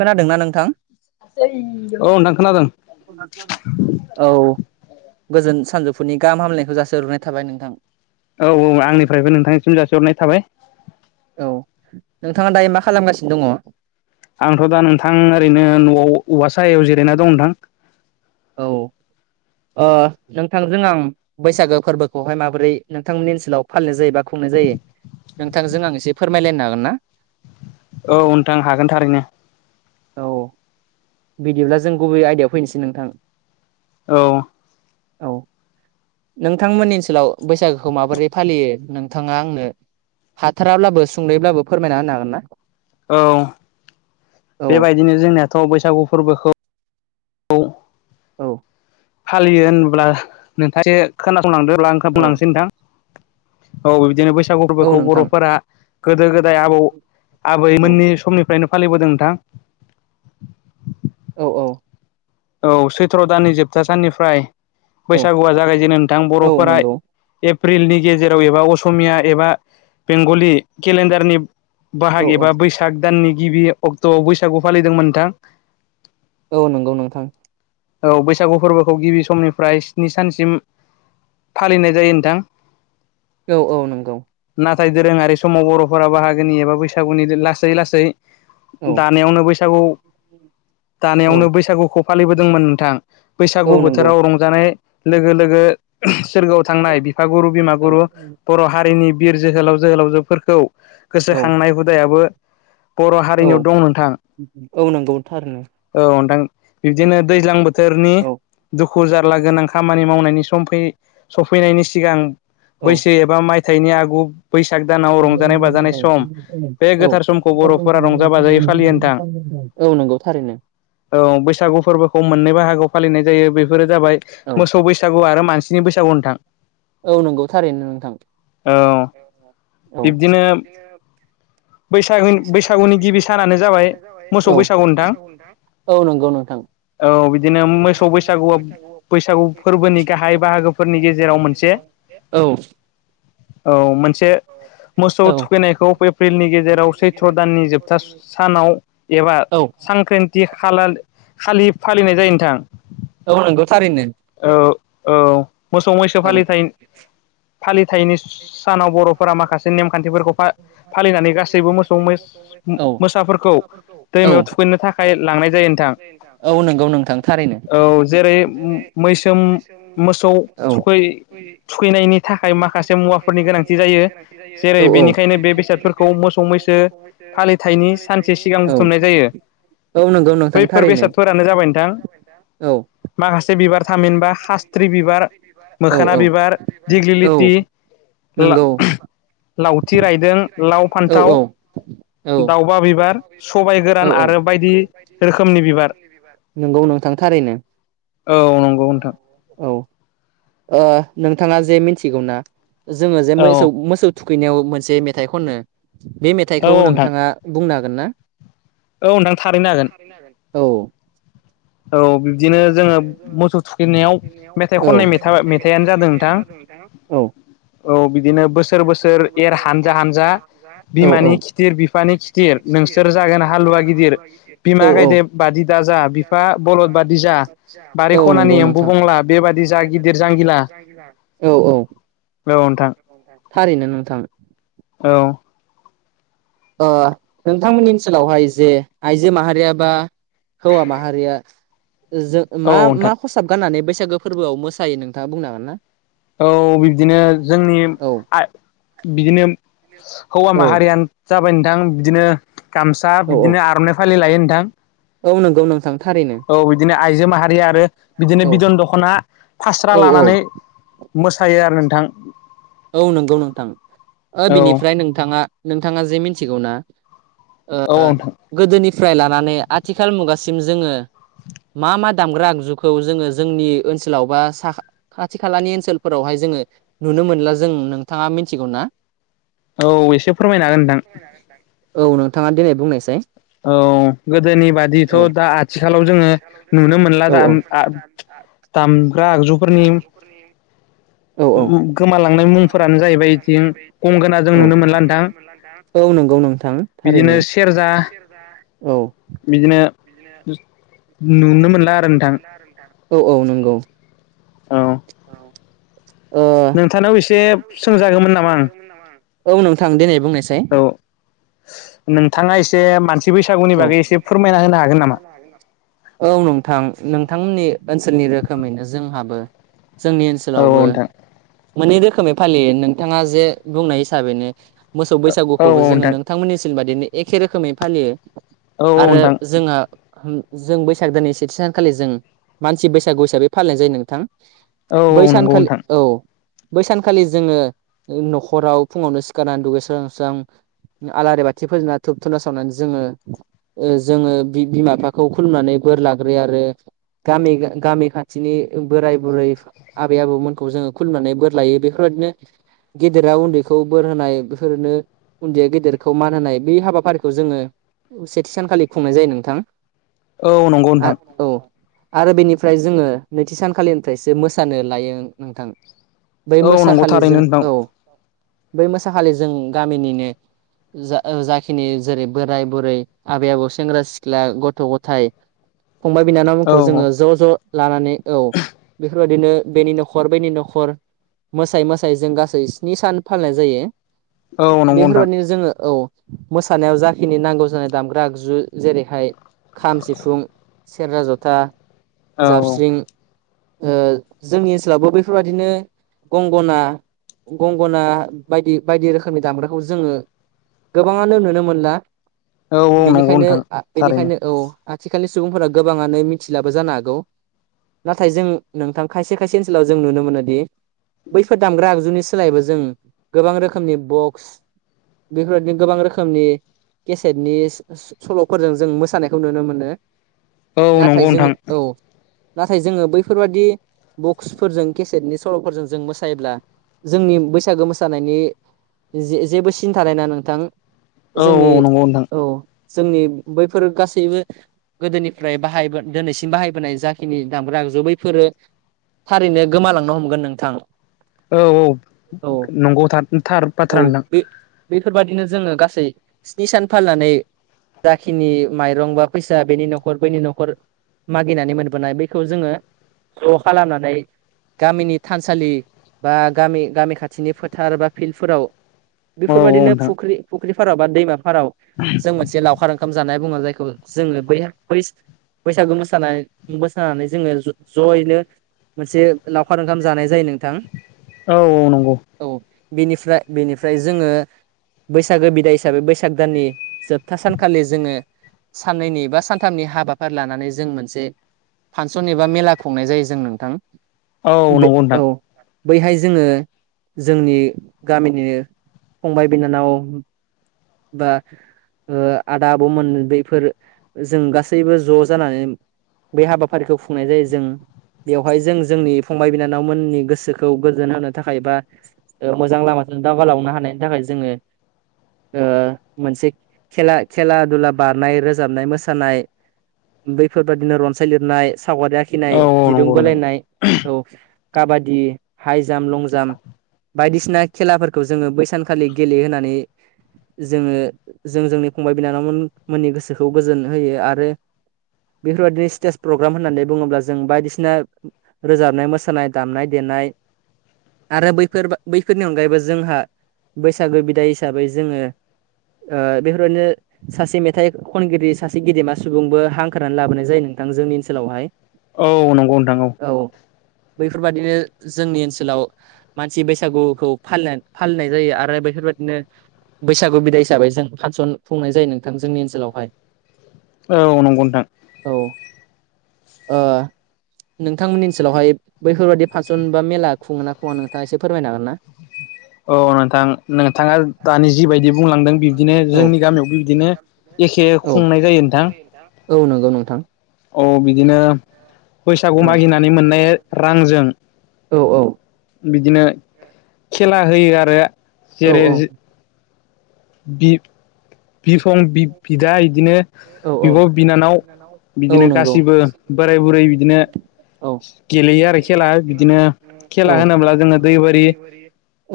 खोनादोंना नोंथां औ नोंथां खोनादों औ गोजोन सानजौफुनि गाहाम हामलायनायखौ जसिहरनाय थाबाय नोंथां औ औ आंनिफ्रायबो नोंथांनिसिम जासिहरनाय थाबाय। औ नोंथाङा दायो मा खालामगासिनो दङ। आंथ' दा नोंथां ओरैनो न'आव औवा साहायाव जिरायना दं नोंथां। औ ओ नोंथांजों आं बैसागो फोरबोखौहाय माबोरै नोंथांमोननि ओनसोलाव फालिनाय जायो बा खुंनायनाय जायो नोंथांजों आं एसे फोरमायलायनो हागोन ना? औ नोंथां हागोन थारैनो। औ बिदिब्ला जों गुबै आयडायाव फैनोसै नोंथां। औ औ नोंथांमोननि ओनसोलाव बैसागोखौ माबोरै फालियो नोंथाङा आंनो हाथाराब्लाबो सुंदब्लाबो फोरमायना होनो हागोन ना? औ औ बेबायदिनो जोंनियाथ' बैसागु फोरबोखौ। औ फालियो होनब्ला नोंथां खोनासंलांदब्ला ओ औ बुंलांसै नोंथां। औ बिदिनो बै फिसा औ गबोखौ नोंथां बर'फोरा गोदो गोदाय आबौ औ आबैमोननि समनिफ्रायनो फालिबोदों। [unintelligible] औ औ औ सैथ्र' दाननि जोबथा साननिफ्राय औ बैसागुआ जागायजेनो नोंथां औ बर'फोरा एफ नंगौ एप्रिलनि गेजेराव एबा असमिया एबा बेंगलि केलेन्डारनि औ बाहाग औ एबा बैसाग दाननि गिबि अक्ट'आव बैसागु फालिदोंमो नोंथां। औ नंगौ नोंथां। औ बैसागु फोरबोखौ गिबि समनिफ्राय स्नि सानसिम। फालिनाय जायो नोंथां। औ औ नंगौ। नाथाय दोरोङारि समाव बर'फोरा बाहागोनि एबा बैसागुनि लासै लासै औ दानायावनो बैसागु औ दानायावनो बैसागु फालिबोदोंमोन नोंथां औ बैसागु नंगौ बोथोराव रंजानाय लोगो लोगो सोरगोआव थांनाय बिफागुरु बिमा गुरु ओं बर' हारिनि बिर जोहोलाव जोहोलावजोफोरखौ गोसोखांनाय हुदायाबो बर' औ हारिनियाव दं नोंथां औ औ नंगौ थारनो औ नोंथां। बिबदिनो दैज्लां बोथोरनि औ दुखु जारला गोनां खामानि मावनायनि सम सफैनायनि सिगां औ बैसो एबा माइ थैनि आगु बैसाग दानाव रंजानाय बाजानाय सम बे गोथार समखौ बर'फोरा रंजा बाजायै फालियो नोंथां। औ नंगौ थारैनो। औ बैसागु फोरबोखौ मोननै बाहागोआव फालिनाय जायो बेफोरो जाबाय औ मोसौ बैसागु आरो मान स्नि बैसागु नोथां। औ नंगौ थारैनो नोंथां औ औ बिब्दिनो बैसागु बैसाग बैसागुनि गिबि सानानो बैसागुनि सानो जाबाय मोसौ औथ बैसागु नोंथां औ नंगौ नोंथां। औ बिदिनो मसौ बैसागुआव बैसागु फोरबोनि गाहाय बाहागोफोरनि गेजेराव मोनसे [unintelligible] औ औ मोनसे मोसौ औ थुखैनायखौ बेब प्रिलनि गेजेराव सैथ्र' दाननि जोबथा सानाव एबा औ सांक्रान्ति खालाल खालि फालिनाय जायो नोंथां। औ नंगौ थारैनो। औ औ मोसौ मैसो औ फालिथाय फिथाइनि सानाव बर'फोरा माखासे नेमखान्थिफोरखौ फालिनानै गासैबो मोसौ औ मोसाफोरखौ औ दैमायाव थुखैनो थाखाय लांनाय जायो नोंथां। औ नंगौ नोंथां थारैनो औ जेरै मैसोम मोसौ औ थुखै थुखैनायनि थाखाय माखासे मुवाफोरनि गोनांथि जायो जेरै औ औ बेनिखायनो जेरै बे बेसाद बेनिखायनो बे फोरखौ मोसौ मैसो फालिथायनि सानसे फालिथायनि सिगां औ बुथुमनाय जायो। औ नंगौ नोंथां बैफोर थारैनो बेसादफोरानो जाबाय नोंथां। औ। माखासे बिबार थामहिनबा खासथ्रि बिबार औ मोखोना औ बिबार औ दिग्लिलिथि नंगौ लावथि रायदों लाव फान्थाव औ औ दाउबा बिबार औ सबाइ गोरान आरो बायदि औ रोखोमनि बिबार औ नंगौ। थारैनो औ नंगौ नोंथां। औ नोंथाङा ओ जे मिथिगौनाा जोङो जे औ मोसौ मोसौ थुखैनायाव मोनसे मेथाइ खनो बे मेथाइखौ औ नोंथां नोंथाङा बुंनो हागोन ना? औ नोंथां थारैनो हागोन। औ। औ बिब्दिनो जोङो मोसौ थुखैनायाव मेथाइ औ खननाय औ मेथाइ मेथाइआानो जादों दा औ बिदिनो बोसोर बोसोर एर हानजा हानजा बिमानि खिथिर बिफानि खिथिर नोंसोर जागोन हालुवा गिदिर, औ बिमा गायदे बादि दा जा बलद बादि जा औ बारि ख औ नंगौ खनानि एम्बु नोंथां बुंला बेबादि जा गिदिर जांगिला। औ औ औ नोंथां थारैनो नोंथां। औ। ओ नोंथांमोननि ओनसोलावहाय जे आइजो माहारिय बा हौवा माहारिया। जों औ मा नोंथां मा खसाब गाननानै बैसागो फोरबोआव मोसायो नोंथाङा बुंनो हागोन ना? औ बिदिनो जोंनि औ आइ बिदिनो हौवा औ माहारिया जाबाय नोंथां बिदिनो गामसा औ बिदिनो आर'नाइ फालि लायो नोंथां। औ नंगौ नोंथां। थारैनो औ बिदिनो आइजो माहारिया आरो बिदिनो औ बिदन दख'ना फास्रा औ औ लानानै मोसायो आरो नोंथां। औ नंगौ नोंथां औ बिनिफ्राय नोंथाङा नोंथाङा जे मिथिगौ ना औ ओ औ नोंथां गोदोनिफ्राय लानानै आथिखाल मुगासिम जोङो। मा मा दामग्रा आगजुखौ जोङो जोंनि ओनसोलाव बा खाथि खालानि ओनसोलफोरावहाय जों जोङो नुनो मोनला जों नोंथाङा मिथिगौ ना? औ एसे फोरमायनो हागोन नोंथां। औ नोंथाङा दिनै बुंनायसाय। औ गोदोनि बादिथ' दा आथिखालाव जोङो नुनो मोनला औ दा आ दामग्रा आगजुफोरनि औ ओम ओम गोमालां नाय मुंफोरानो जाहैबाय बिथिं गंगोना जों औ नुनो औ मोनला नोथां औ नंगौ नोंथां थारैनो बिदिनो सेरजा औ बिदिनो नु-नुनो मोनला आरो नोंथां। औ औ नंगौ। औ। ओ, नोंथांनाव एसे सोंजागौमोन नामा आं औ नोंथां देनाय बुंनाय। साय। औ नोंथाङा एसे मानसि बैसागुनि औ बागै एसे फोरमायना होनो हागोन नामा? औ नोंथां। थां नोंथांमोननि ओनसोलनि रोखोमैनो जोंहाबो जोंनि औ ओनसोलावबो नोंथां मोननै रोखोमै फालियो नोंथाङा जे बुंनाय हिसाबैनो मोसौ औ बैसागुखौबो जोङो नोंथां नोंथांमोननिसिम बादिनो एखे रोखोमै फालियो। औ औ आरो नोंथां जोंहा [unintelligible] जों बैसाग दाननि से थि सानखालि जों मानसि बैसागु हिसाबै फालिनाय जायो नोंथां। औ औ नंगौ बैसानखालि नोंथां औ। बै सानखालि जोङो न'खराव फुङावनो सिखारनानै दुगैस्रां लोबस्रां आलारि बाथि फोजोंना धुुब धुना सावनानै जोङो ओ जोङो बि-बिमा बिफाखौ खुलुमनानै बोर ला ग्रोयो आरो गामि गा-गामि खाथिनि बोराय बुरै आबै आबौमोनखौ जोङो खुलुमनानै बोर लायो बेफोरबा - दिनो गेदेरा उन्दैखौ बोर होनाय बेफोरनो उन्दैया गेदेरखौ मान होनाय बे हाबाफारिखौ जोङो सेथि सानखालि खुंनाय जायो नोंथां। औ नंगौ नोंथां। औ आरो बेनिफ्राय जोङो नैथि सानखालिनिफ्रायसो मोसानो लायो नोंथां। बै औ नंगौ मोसाखालि जों थारैनो नोंथां औ बै मोसाखालि जों गामिनिनो जा-जाखिनि जेरै बोराय बुरै आबै आबौ सेंग्रा सिख्ला गथ' गथाइ फंबाय औ बिनानावमोनखौ जोङो ज' ज' लानानै औ बेफोरबायदिनो बेनि न'खर बैनि न'खर मोसायै मोसायै जों गासै स्नि सान फालिनाय जायो। औ औ नंगौ नोंथां बेफोरबायादिनो जोङो औ। मोसानायाव जाखिनि नांगौ जानाय दामग्रा आगजु जेरैहाय खाम सिफुं सेरजा जथा औ जाबस्रिं ओ जोंनि ओनसोलावबो बेैफोरबादिनो गंगना गंगना बायदि बायदि रोखोमनि दामग्राखौ जोङो गोबाङानो नुनो मोनला औ औ नंगौ बेनिखायनो नोंथां आ थारैनो बेनिखायनो औ आथिखालनि सुबुंफोरा गोबाङानो मिथिलाबो जानो हागौ। नाथाय जों नोंथां खायसे खायसे ओनसोलाव जों नुनो मोनोदि बैफोर दामग्रा आगजुनि सोलायबो जों गोबां रोखोमनि बक्स बेफोरबायदिनो गोबां रोखोमनि केसेटनि स-सल'फोरजों जों मोसानायखौ नुनो मोनो। औ नाथाय नंगौ जोङो नोंथां औ। नाथाय जोङो बैफोरबादि बक्सफोरजों केसेटनि सल'फोरजों जों मोसायोब्ला जोंनि बैसागो मोसानायनि जे-जेबो सिन थानाय नोङा नोंथां। औ औ जोंनि नंगौ नोंथां औ जोंनि बैफोर गासैबो गोदोनिफ्राय बाहायबो दिनैसिम बाहायबोनाय जाखिनि दामग्रा आगजु बैफोरो थारैनो गोमालांनो हमगोन नोंथां। औ औ औ नंगौ थाद थार बाथ्रा नोंथां। बेफोरबायदिनो जोङो गासै स्नि सान फालिनानै जाखिनि माइरं बा फैसा सा बेनि न'खर बैनि न'खर मागिनानै मोनबोनाय बैखौ जोङो ज' खालामनानै गामिनि थानसालि बा गामि गामि खाथिनि फोथार बा फिल्डफोराव औ औ बेफोरबायदिनो नोंथां फुख्रि फुख्रिफाराव बा दैमाफाराव जों मोनसे लावखार ओंखाम जानाय बुङो जाय जोङो बै बैसा-बैसागो मोसानाय मोसानानै जोङो ज-जयैनो मोनसे लावखार ओंखाम जानाय जायो नों औ औ नंगौ। बेनिफ्राय बेनिफ्राय जोङो बैसागो बिदाय हिसाबै बैसाग दाननि जोबथा सानखालि जोङो साननैनि बा सानथामनि हाबाफारि लानानै जों मोनसे फानसन एबा मेला खुंनाय जायो जों नोंथां। औ बे नंगौ औ नोंथां। बैहाय जोङो जोंनि गामिनिनो फंबाय बिनानाव बा ओ आदा आबमोन बे फोर जों गासैबो ज' जानानै बे हाबाफारिखौ खुंनाय जायो जों बेवहाय जों जोंनि फंबाय बिनानावमोननि गोसोखौ गोजोन होनो थाखाय बा ओ मोजां लामा जों दावगालांनो हानायनि थाखाय जोङो ओ मोनसे खेला खेला दुला बार नाय रोजाबनाय मोसानाय बैफोरबादिनो रनसाय लिरनाय सावगारि आखिनाय औ औ दिरुं नंगौ नोंथां बोलायनाय औ काबादि हाइ जाम्प, लं जाम्प बायदिसिना खेलाफोरखौ जोङो बैसानखालि गेलेहनानै जोङो जों जोंनि फंबाय बिनानावमोन मोननि गोसोखौ गोजोन होयो आरो। बेफोरबायदिनो स्टेज प्रग्राम होननानै बुङोब्ला जों बायदिसिना रोजाबनाय मोसानाय दामनाय दे नाय [unintelligible] आरो बैफोर बैफोरनि अनगायैबो जोंहा बैसागो बिदाय हिसाबै जोङो ओ बेफोरदिनो सासे मे थाय खनगिरि सासे गेदेमा सुबुंबो हांखखारनानै लाबोनाय जायो नोंथां जोंनि ओनसोलावहाय। औ नंगौ नोंथां औ। बैफोरबादिनो जोंनि ओनसोलाव मानसि बैसागुखौ फालि फालिनाय जायो आरो। बेफोरबायाददिनो बैसागु बिदाय हिसाबै जों फानसन खुंनाय जायो नोंथां जोंनि ओनसोलावहाय औ नंगौ नोंथां। औ ओ नोंथांमोननि ओनसोलावहाय बैफोरबायाददि फांसन बा मेला खुङो ना खुङा नोंथाङा एसे फोरमायनो हागोन ना? [inaudible] औ नोंथां नोंथाङा दानि जिबायदि बुंलांदों बिब्दिनो औ जोंनि गामियावबो बिदिनो एखे औ खुंनाय जायो नोंथां औ नंगौ नोंथां औ बिदिनो औ बैसागु मागिनानै मोननाय रांजों औ औ बिदिनो खेला होयो आरो औ जेरै औ बि बिफं बिदा बिदिनो औ औ बिब' बिनानाव औ बिदिनो नंगौ गासिबो बोराय बुरै बिदिनो औ गेलेयो आरो खेला बिदिनो खेला औ होनोब्ला जोङो दै बारि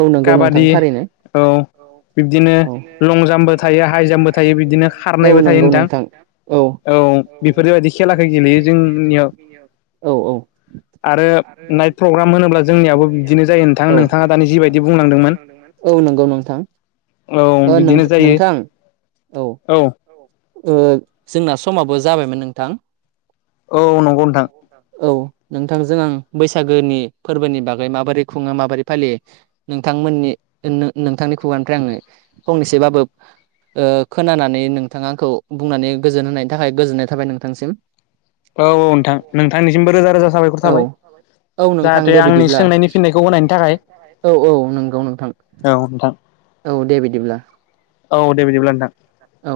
औ नंगौ नोंथां काबादि थारैनो औ बिबदि बिदिनो लं जाम्पबो थायो हाइ जाम्पबो थायो बिदिनो औ खारनायबो थायो नंगौ नोंथां औ औ। बेफोरबायदि खेलाखौ गेलेयो जोंनियाव [inaudible] औ औ आरो नाइट प्रग्राम होनोब्ला जोंनियाबो बिदिनो जायो नोंथां। नोंथाङा दानि जिबायदि बुंलांदोंमोन [inaudible] औ नंगौ नोंथां। औ ओ बिदिनो नों- जायो नोंथां [inaudible] औ ओ जोंना समाबो जाबायमोन नोंथां। औ नंगौ नोंथां। औ नोंथांजों आं बैसागोनि फोरबोनि बागै माबोरै खुङो माबोरै फालियो नोंथांमोननि नो- नोंथांनि खुगानिफ्राय आङो फंनैसोबाबो ओ खोनानानै नोंथाङा खौ बुंनानै गोजोन होनायनि थाखाय गोजोननाय थाबाय नोंथांसिम। औ औ खौ औ औ नोंथां दे बिदिब्ला होनायनि थाखाय। औ औ नंगौ नोंथां औ नोंथां [inaudible] औ दे बिदिब्ला। औ दे बिदिब्ला नोंथां। औ